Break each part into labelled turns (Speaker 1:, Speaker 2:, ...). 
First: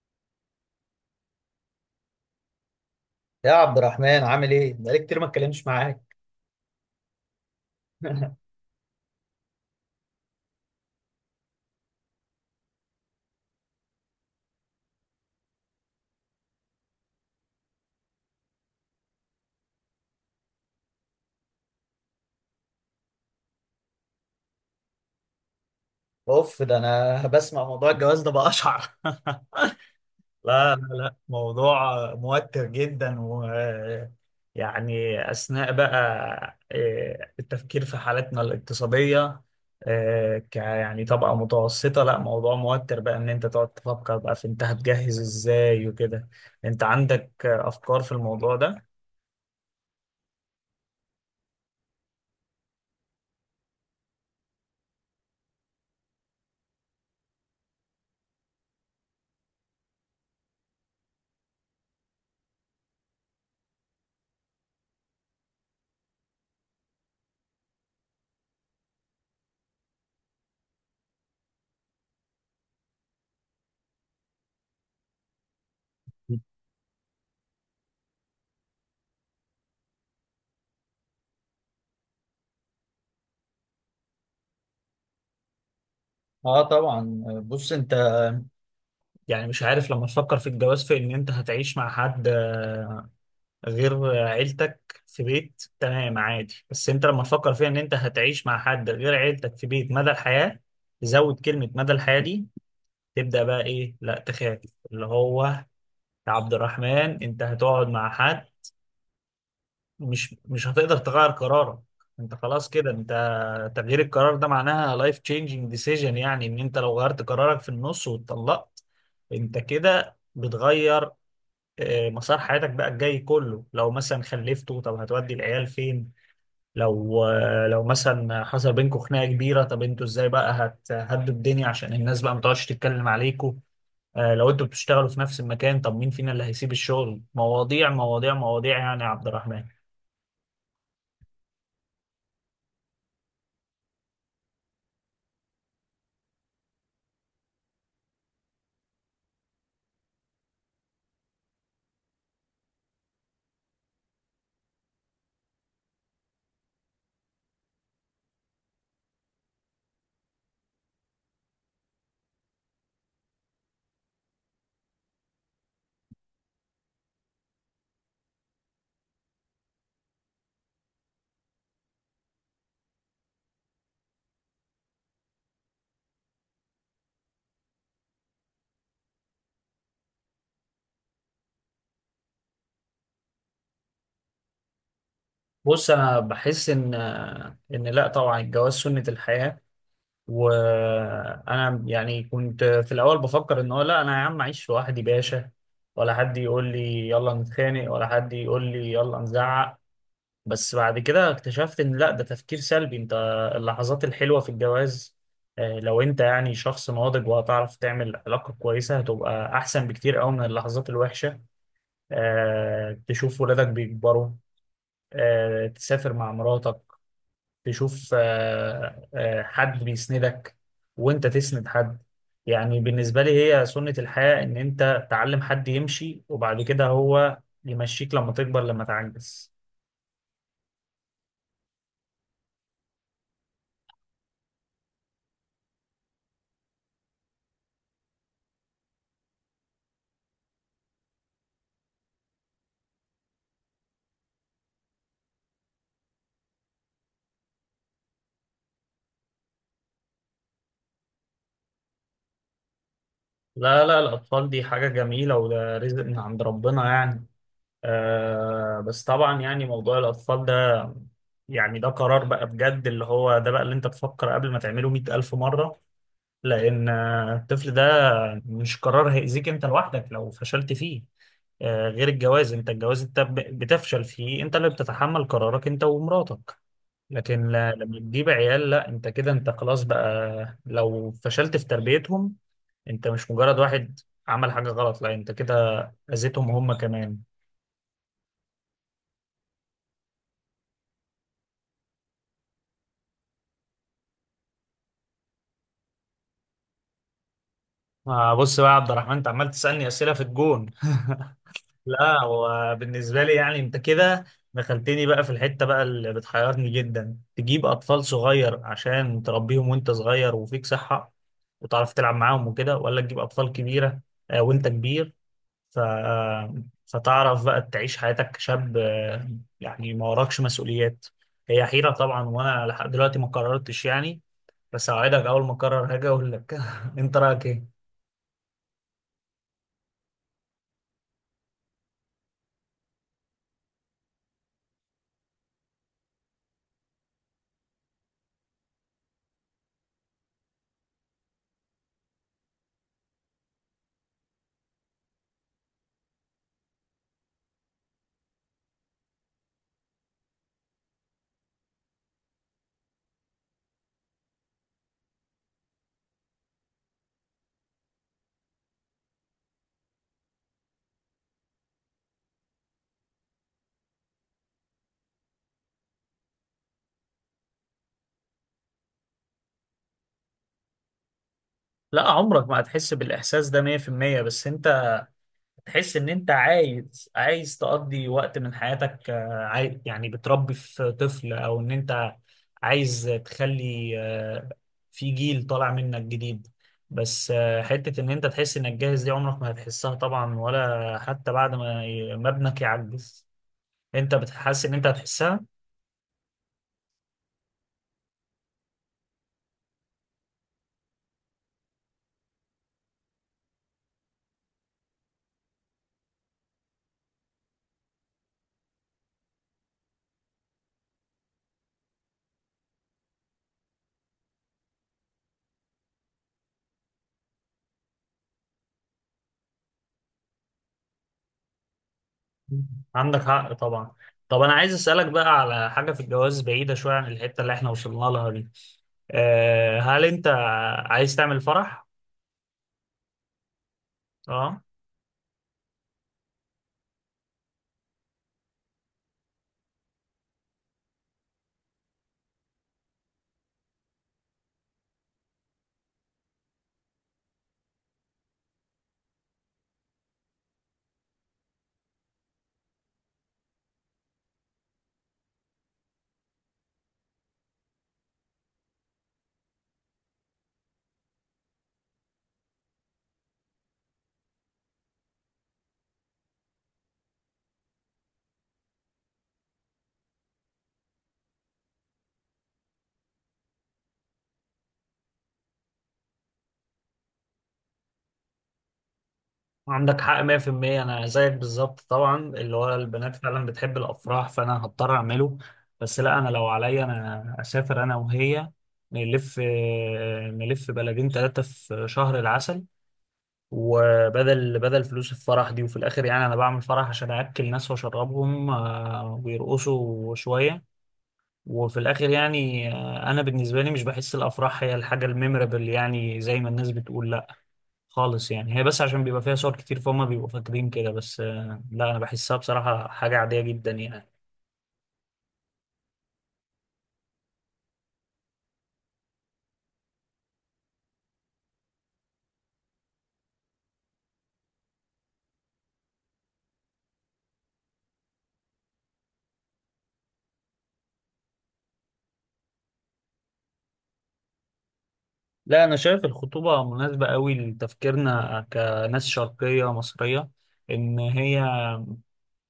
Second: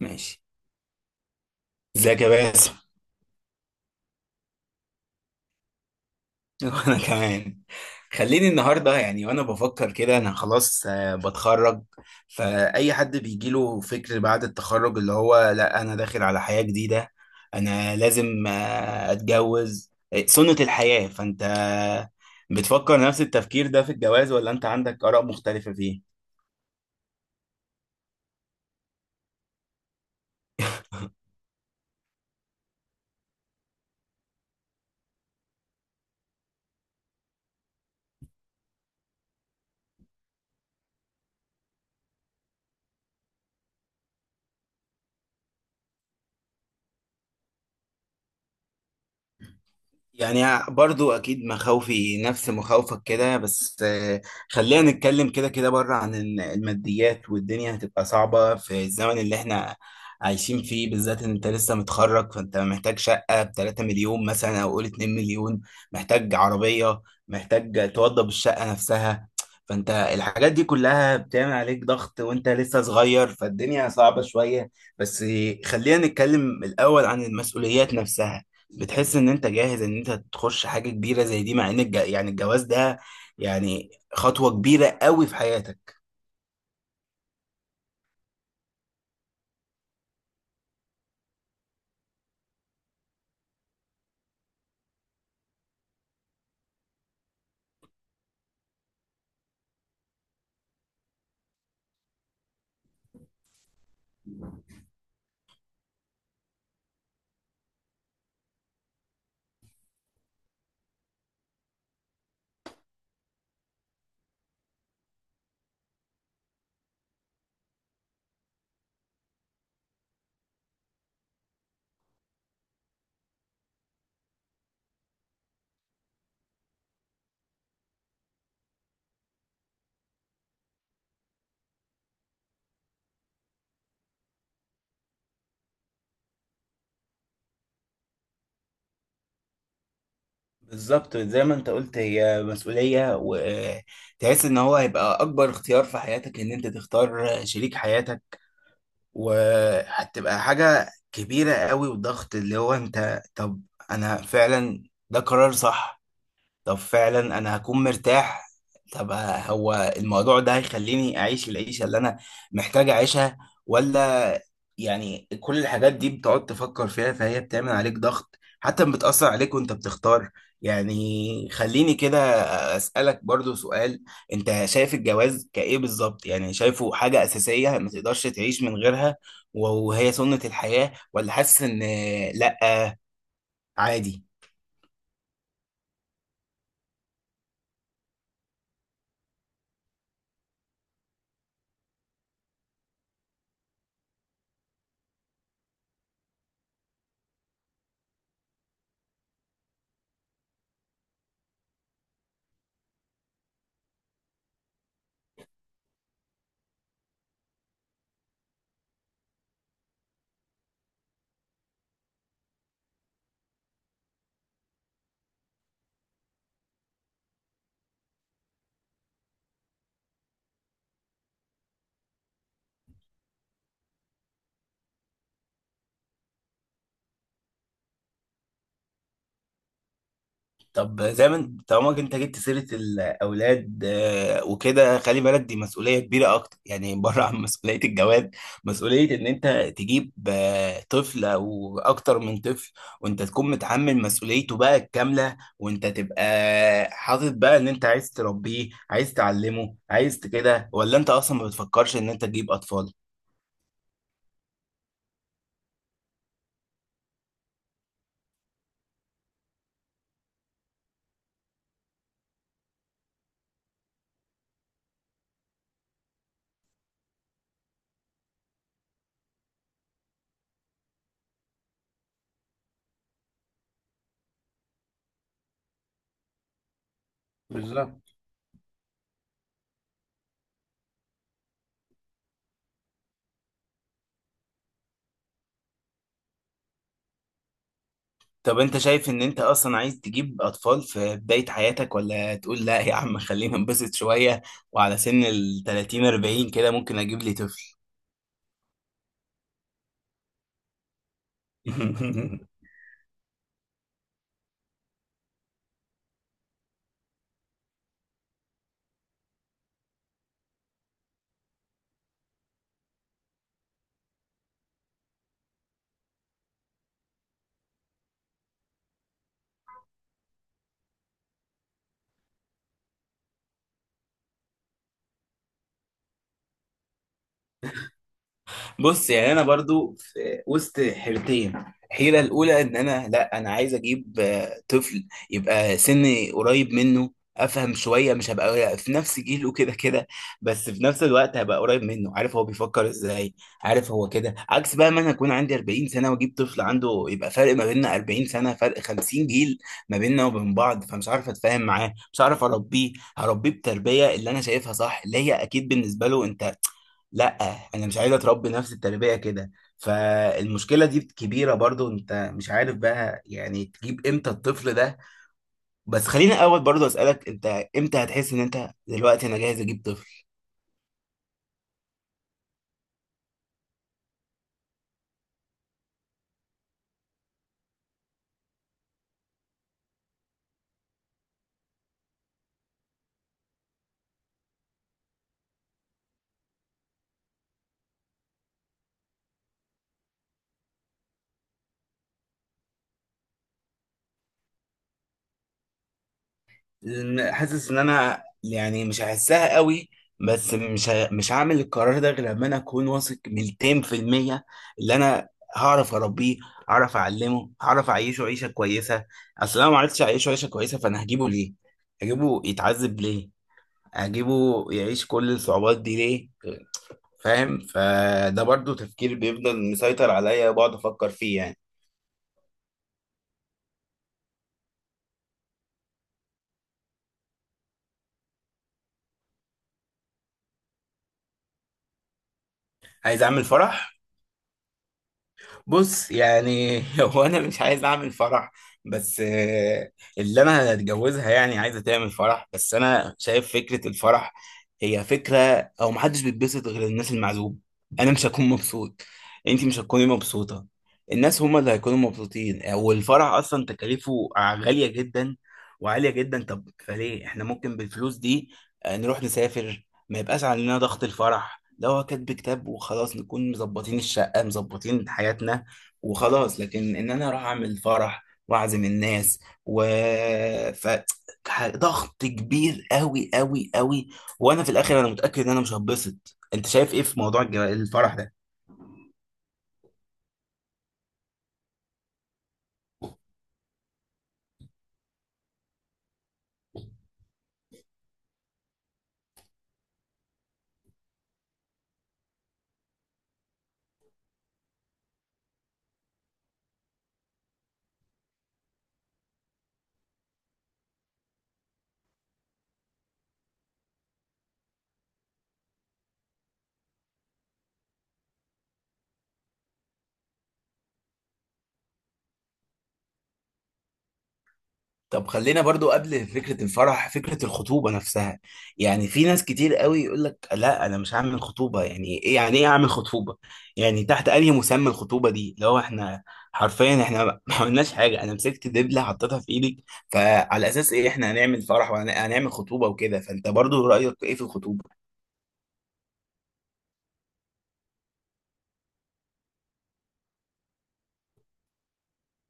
Speaker 1: ماشي. ازيك يا باسم؟
Speaker 2: يا عبد الرحمن، عامل ايه؟ بقالي كتير ما اتكلمتش معاك.
Speaker 1: وانا كمان. خليني النهارده يعني وانا بفكر كده انا خلاص، بتخرج. فاي حد بيجيله فكر بعد التخرج اللي هو لا انا داخل على حياة جديدة. انا لازم اتجوز، سنة الحياة. فانت بتفكر نفس التفكير ده في الجواز ولا انت عندك آراء مختلفة فيه؟
Speaker 2: اوف، ده انا بسمع موضوع الجواز ده بقشعر. لا لا لا، موضوع موتر جدا و يعني اثناء بقى التفكير في حالتنا الاقتصادية، آه، ك يعني طبقة متوسطة. لا، موضوع موتر بقى ان انت تقعد تفكر بقى في انت هتجهز ازاي وكده. انت عندك افكار في الموضوع ده؟
Speaker 1: يعني برضو اكيد مخاوفي نفس مخاوفك كده، بس خلينا نتكلم كده كده بره عن الماديات. والدنيا هتبقى صعبة في الزمن اللي احنا عايشين فيه، بالذات ان انت لسه متخرج. فانت محتاج شقة ب 3 مليون مثلا او قول 2 مليون، محتاج عربية، محتاج توضب الشقة نفسها. فانت الحاجات دي كلها بتعمل عليك ضغط وانت لسه صغير، فالدنيا صعبة شوية. بس خلينا نتكلم الاول عن المسؤوليات نفسها. بتحس ان انت جاهز ان انت تخش حاجه كبيره زي دي، مع ان يعني الجواز ده يعني خطوه كبيره قوي في حياتك.
Speaker 2: اه طبعا، بص انت يعني مش عارف لما تفكر في الجواز في ان انت هتعيش مع حد غير عيلتك في بيت، تمام عادي. بس انت لما تفكر في ان انت هتعيش مع حد غير عيلتك في بيت مدى الحياة، زود كلمة مدى الحياة دي، تبدأ بقى ايه؟ لا، تخاف. اللي هو يا عبد الرحمن، انت هتقعد مع حد، مش هتقدر تغير قرارك، انت خلاص كده. انت تغيير القرار ده معناها life changing decision، يعني ان انت لو غيرت قرارك في النص واتطلقت، انت كده بتغير مسار حياتك بقى الجاي كله. لو مثلا خلفتوا، طب هتودي العيال فين؟ لو مثلا حصل بينكم خناقة كبيرة، طب انتوا ازاي بقى هتهدوا الدنيا عشان الناس بقى ما تقعدش تتكلم عليكم؟ لو انتوا بتشتغلوا في نفس المكان، طب مين فينا اللي هيسيب الشغل؟ مواضيع مواضيع مواضيع يعني يا عبد الرحمن.
Speaker 1: بالظبط زي ما انت قلت، هي مسؤوليه. وتحس ان هو هيبقى اكبر اختيار في حياتك ان انت تختار شريك حياتك، وهتبقى حاجه كبيره قوي وضغط اللي هو انت. طب انا فعلا ده قرار صح؟ طب فعلا انا هكون مرتاح؟ طب هو الموضوع ده هيخليني اعيش العيشه اللي انا محتاج اعيشها ولا؟ يعني كل الحاجات دي بتقعد تفكر فيها، فهي بتعمل عليك ضغط حتى بتأثر عليك وانت بتختار. يعني خليني كده أسألك برضو سؤال. انت شايف الجواز كإيه بالظبط؟ يعني شايفه حاجة أساسية ما تقدرش تعيش من غيرها وهي سنة الحياة، ولا حاسس ان لأ عادي؟
Speaker 2: بص انا بحس ان لا، طبعا الجواز سنة الحياة. وانا يعني كنت في الاول بفكر ان هو لا، انا يا عم اعيش لوحدي باشا، ولا حد يقول لي يلا نتخانق، ولا حد يقول لي يلا نزعق. بس بعد كده اكتشفت ان لا، ده تفكير سلبي. انت اللحظات الحلوة في الجواز، لو انت يعني شخص ناضج وهتعرف تعمل علاقة كويسة، هتبقى احسن بكتير قوي من اللحظات الوحشة. تشوف ولادك بيكبروا، تسافر مع مراتك، تشوف حد بيسندك وانت تسند حد. يعني بالنسبة لي هي سنة الحياة، ان انت تعلم حد يمشي وبعد كده هو يمشيك لما تكبر لما تعجز.
Speaker 1: طب زي ما طالما انت جبت سيرة الأولاد، وكده خلي بالك دي مسؤولية كبيرة أكتر. يعني بره عن مسؤولية الجواز، مسؤولية إن أنت تجيب طفل أو أكتر من طفل، وأنت تكون متحمل مسؤوليته بقى الكاملة، وأنت تبقى حاطط بقى إن أنت عايز تربيه، عايز تعلمه، عايز كده. ولا أنت أصلا ما بتفكرش إن أنت تجيب أطفال؟
Speaker 2: لا لا، الأطفال دي حاجة جميلة وده رزق من عند ربنا يعني. بس طبعا، يعني موضوع الأطفال ده، يعني ده قرار بقى بجد، اللي هو ده بقى اللي انت تفكر قبل ما تعمله 100,000 مرة، لأن الطفل ده مش قرار هيأذيك أنت لوحدك لو فشلت فيه. غير الجواز، أنت الجواز أنت بتفشل فيه، أنت اللي بتتحمل قرارك أنت ومراتك. لكن لما تجيب عيال، لا أنت كده، أنت خلاص بقى لو فشلت في تربيتهم، أنت مش مجرد واحد عمل حاجة غلط، لا أنت كده أذيتهم هم كمان.
Speaker 1: طب انت شايف ان انت اصلا عايز تجيب اطفال في بداية حياتك، ولا تقول لا يا عم خلينا نبسط شوية وعلى سن ال 30 40 كده ممكن اجيب لي طفل؟
Speaker 2: بص بقى يا عبد الرحمن، أنت عمال تسألني أسئلة في الجون. لا، هو بالنسبة لي يعني انت كده دخلتني بقى في الحتة بقى اللي بتحيرني جدا: تجيب أطفال صغير عشان تربيهم وانت صغير وفيك صحة وتعرف تلعب معاهم وكده، ولا تجيب أطفال كبيرة وانت كبير، ف... آه، فتعرف بقى تعيش حياتك كشاب، يعني ما وراكش مسؤوليات. هي حيرة طبعا، وانا لحد دلوقتي ما قررتش يعني. بس اوعدك اول ما اقرر هاجي اقول لك. انت رأيك ايه؟
Speaker 1: بص يعني انا برضو في وسط حيرتين. الحيره الاولى ان انا لا، انا عايز اجيب طفل يبقى سني قريب منه، افهم شويه، مش هبقى في نفس جيله كده كده. بس في نفس الوقت هبقى قريب منه، عارف هو بيفكر ازاي، عارف هو كده. عكس بقى ما انا اكون عندي 40 سنه واجيب طفل عنده، يبقى فرق ما بيننا 40 سنه فرق 50 جيل ما بيننا وبين بعض، فمش عارف اتفاهم معاه، مش عارف اربيه. هربيه بتربيه اللي انا شايفها صح، اللي هي اكيد بالنسبه له انت لا، انا مش عايز اتربي نفس التربيه كده. فالمشكله دي كبيره برضو، انت مش عارف بقى يعني تجيب امتى الطفل ده. بس خليني اول برضو اسالك انت، امتى هتحس ان انت دلوقتي انا جاهز اجيب طفل؟
Speaker 2: لا، عمرك ما هتحس بالإحساس ده 100%، بس انت تحس ان انت عايز تقضي وقت من حياتك، يعني بتربي في طفل، او ان انت عايز تخلي في جيل طالع منك جديد. بس حتة ان انت تحس انك جاهز دي عمرك ما هتحسها طبعا، ولا حتى بعد ما ما ابنك يعجز انت بتحس ان انت هتحسها.
Speaker 1: لأن حاسس ان انا يعني مش هحسها قوي. بس مش هعمل القرار ده غير لما انا اكون واثق 200%. اللي انا هعرف اربيه، هعرف اعلمه، هعرف اعيشه عيشه كويسه. اصل انا ما عرفتش اعيشه عيشه كويسه، فانا هجيبه ليه؟ هجيبه يتعذب ليه؟ هجيبه يعيش كل الصعوبات دي ليه؟ فاهم؟ فده برضو تفكير بيفضل مسيطر عليا وبقعد افكر فيه يعني.
Speaker 2: عندك حق طبعا. طب انا عايز اسالك بقى على حاجه في الجواز بعيده شويه عن الحته اللي احنا وصلنا لها دي. هل انت عايز تعمل فرح؟
Speaker 1: عايز اعمل فرح.
Speaker 2: اه،
Speaker 1: بص يعني هو انا مش عايز اعمل فرح، بس اللي انا هتجوزها يعني عايزه تعمل فرح. بس انا شايف فكره الفرح هي فكره، او محدش بيتبسط غير الناس المعزوب. انا مش هكون مبسوط، انت مش هتكوني مبسوطه، الناس هما اللي هيكونوا مبسوطين. والفرح اصلا تكاليفه غاليه جدا وعاليه جدا. طب فليه احنا ممكن بالفلوس دي نروح نسافر، ما يبقاش علينا ضغط الفرح؟ لو هو كاتب كتاب وخلاص، نكون مظبطين الشقة، مظبطين حياتنا وخلاص. لكن ان انا اروح اعمل فرح واعزم الناس، و ف ضغط كبير قوي قوي قوي. وانا في الاخر انا متاكد ان انا مش هتبسط. انت شايف ايه في موضوع الفرح ده؟
Speaker 2: عندك حق 100%. انا زيك بالظبط طبعا، اللي هو البنات فعلا بتحب الافراح فانا هضطر اعمله. بس لا، انا لو عليا انا اسافر انا وهي، نلف نلف بلدين ثلاثة في شهر العسل، وبدل فلوس الفرح دي. وفي الاخر يعني انا بعمل فرح عشان اكل ناس واشربهم ويرقصوا شوية. وفي الاخر يعني انا بالنسبة لي مش بحس الافراح هي الحاجة الميمورable، يعني زي ما الناس بتقول خالص. يعني هي بس عشان بيبقى فيها صور كتير فهم بيبقوا فاكرين كده بس. لا انا بحسها بصراحة حاجة عادية جدا يعني.
Speaker 1: طب خلينا برضو قبل فكرة الفرح فكرة الخطوبة نفسها. يعني في ناس كتير قوي يقول لك لا، أنا مش هعمل خطوبة، يعني إيه يعني إيه أعمل خطوبة؟ يعني تحت أنهي مسمى الخطوبة دي لو إحنا حرفيا إحنا ما ما عملناش حاجة؟ أنا مسكت دبلة حطيتها في إيدك، فعلى أساس إيه إحنا هنعمل فرح وهنعمل خطوبة وكده؟ فأنت برضو رأيك إيه في الخطوبة؟
Speaker 2: لا، انا شايف الخطوبة مناسبة قوي لتفكيرنا كناس شرقية مصرية، ان هي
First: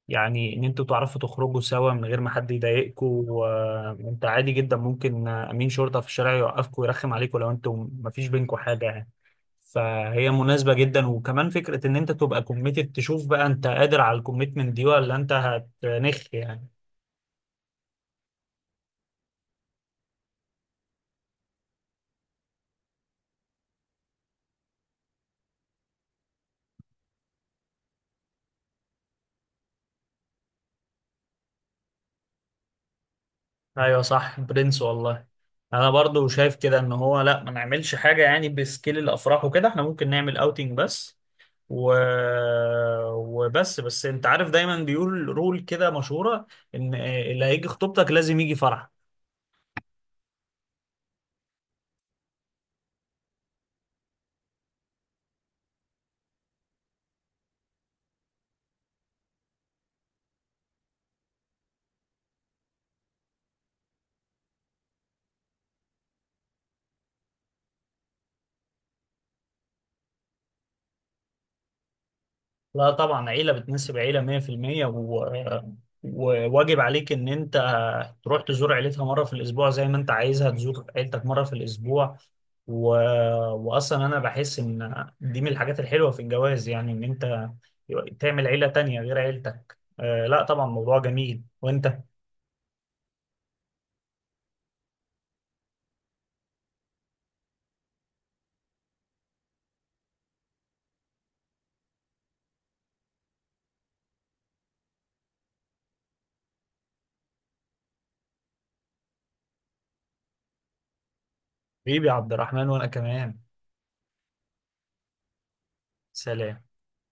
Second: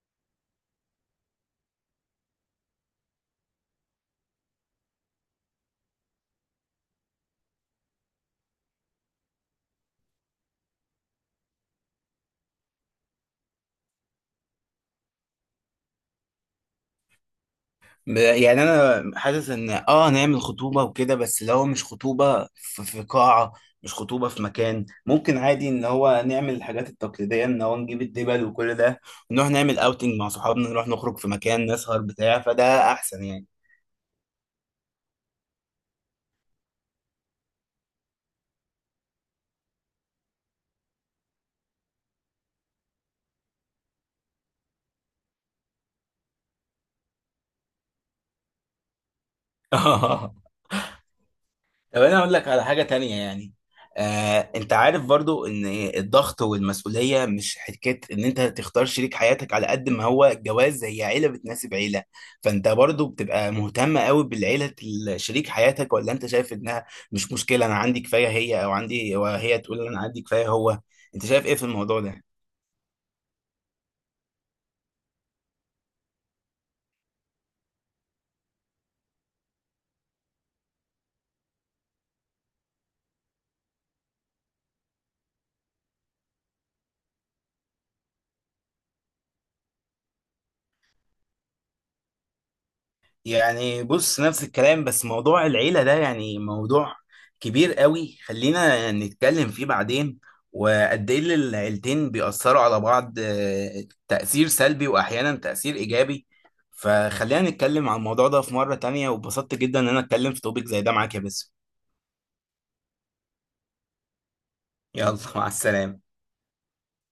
Speaker 2: يعني ان انتوا تعرفوا تخرجوا سوا من غير ما حد يضايقكم. وانت عادي جدا ممكن امين شرطة في الشارع يوقفكم ويرخم عليكم لو انتوا مفيش بينكم حاجة يعني. فهي مناسبة جدا، وكمان فكرة ان انت تبقى كوميتد، تشوف بقى انت قادر على الكوميتمنت دي ولا انت هتنخ يعني.
Speaker 1: يعني انا حاسس ان نعمل خطوبه وكده، بس اللي هو مش خطوبه في قاعه، مش خطوبه في مكان. ممكن عادي ان هو نعمل الحاجات التقليديه، ان هو نجيب الدبل وكل ده، ونروح نعمل اوتنج مع صحابنا، نروح نخرج في مكان نسهر بتاع. فده احسن يعني.
Speaker 2: ايوه صح برنس والله. انا برضو شايف كده، ان هو لا ما نعملش حاجه يعني بسكيل الافراح وكده، احنا ممكن نعمل اوتنج بس. و... وبس انت عارف دايما بيقول رول كده مشهوره، ان اللي هيجي خطوبتك لازم يجي فرح.
Speaker 1: طب انا اقول لك على حاجه تانية يعني. انت عارف برضو ان الضغط والمسؤوليه مش حكايه ان انت تختار شريك حياتك. على قد ما هو الجواز، هي عيله بتناسب عيله. فانت برضو بتبقى مهتم قوي بالعيله شريك حياتك؟ ولا انت شايف انها مش مشكله، انا عندي كفايه هي، او عندي وهي تقول انا عندي كفايه هو؟ انت شايف ايه في الموضوع ده؟
Speaker 2: لا طبعا، عيلة بتناسب عيلة 100%. وواجب عليك ان انت تروح تزور عيلتها مرة في الاسبوع زي ما انت عايزها تزور عيلتك مرة في الاسبوع. و... واصلا انا بحس ان دي من الحاجات الحلوة في الجواز، يعني ان انت تعمل عيلة تانية غير عيلتك. لا طبعا، موضوع جميل. وانت
Speaker 1: يعني بص نفس الكلام، بس موضوع العيلة ده يعني موضوع كبير قوي، خلينا نتكلم فيه بعدين. وقد ايه اللي العيلتين بيأثروا على بعض، تأثير سلبي وأحيانا تأثير إيجابي. فخلينا نتكلم عن الموضوع ده في مرة تانية. وبسطت جدا إن أنا أتكلم في توبيك زي ده معاك يا باسم.
Speaker 2: حبيبي عبد الرحمن وانا كمان.
Speaker 1: يلا مع السلامة.
Speaker 2: سلام.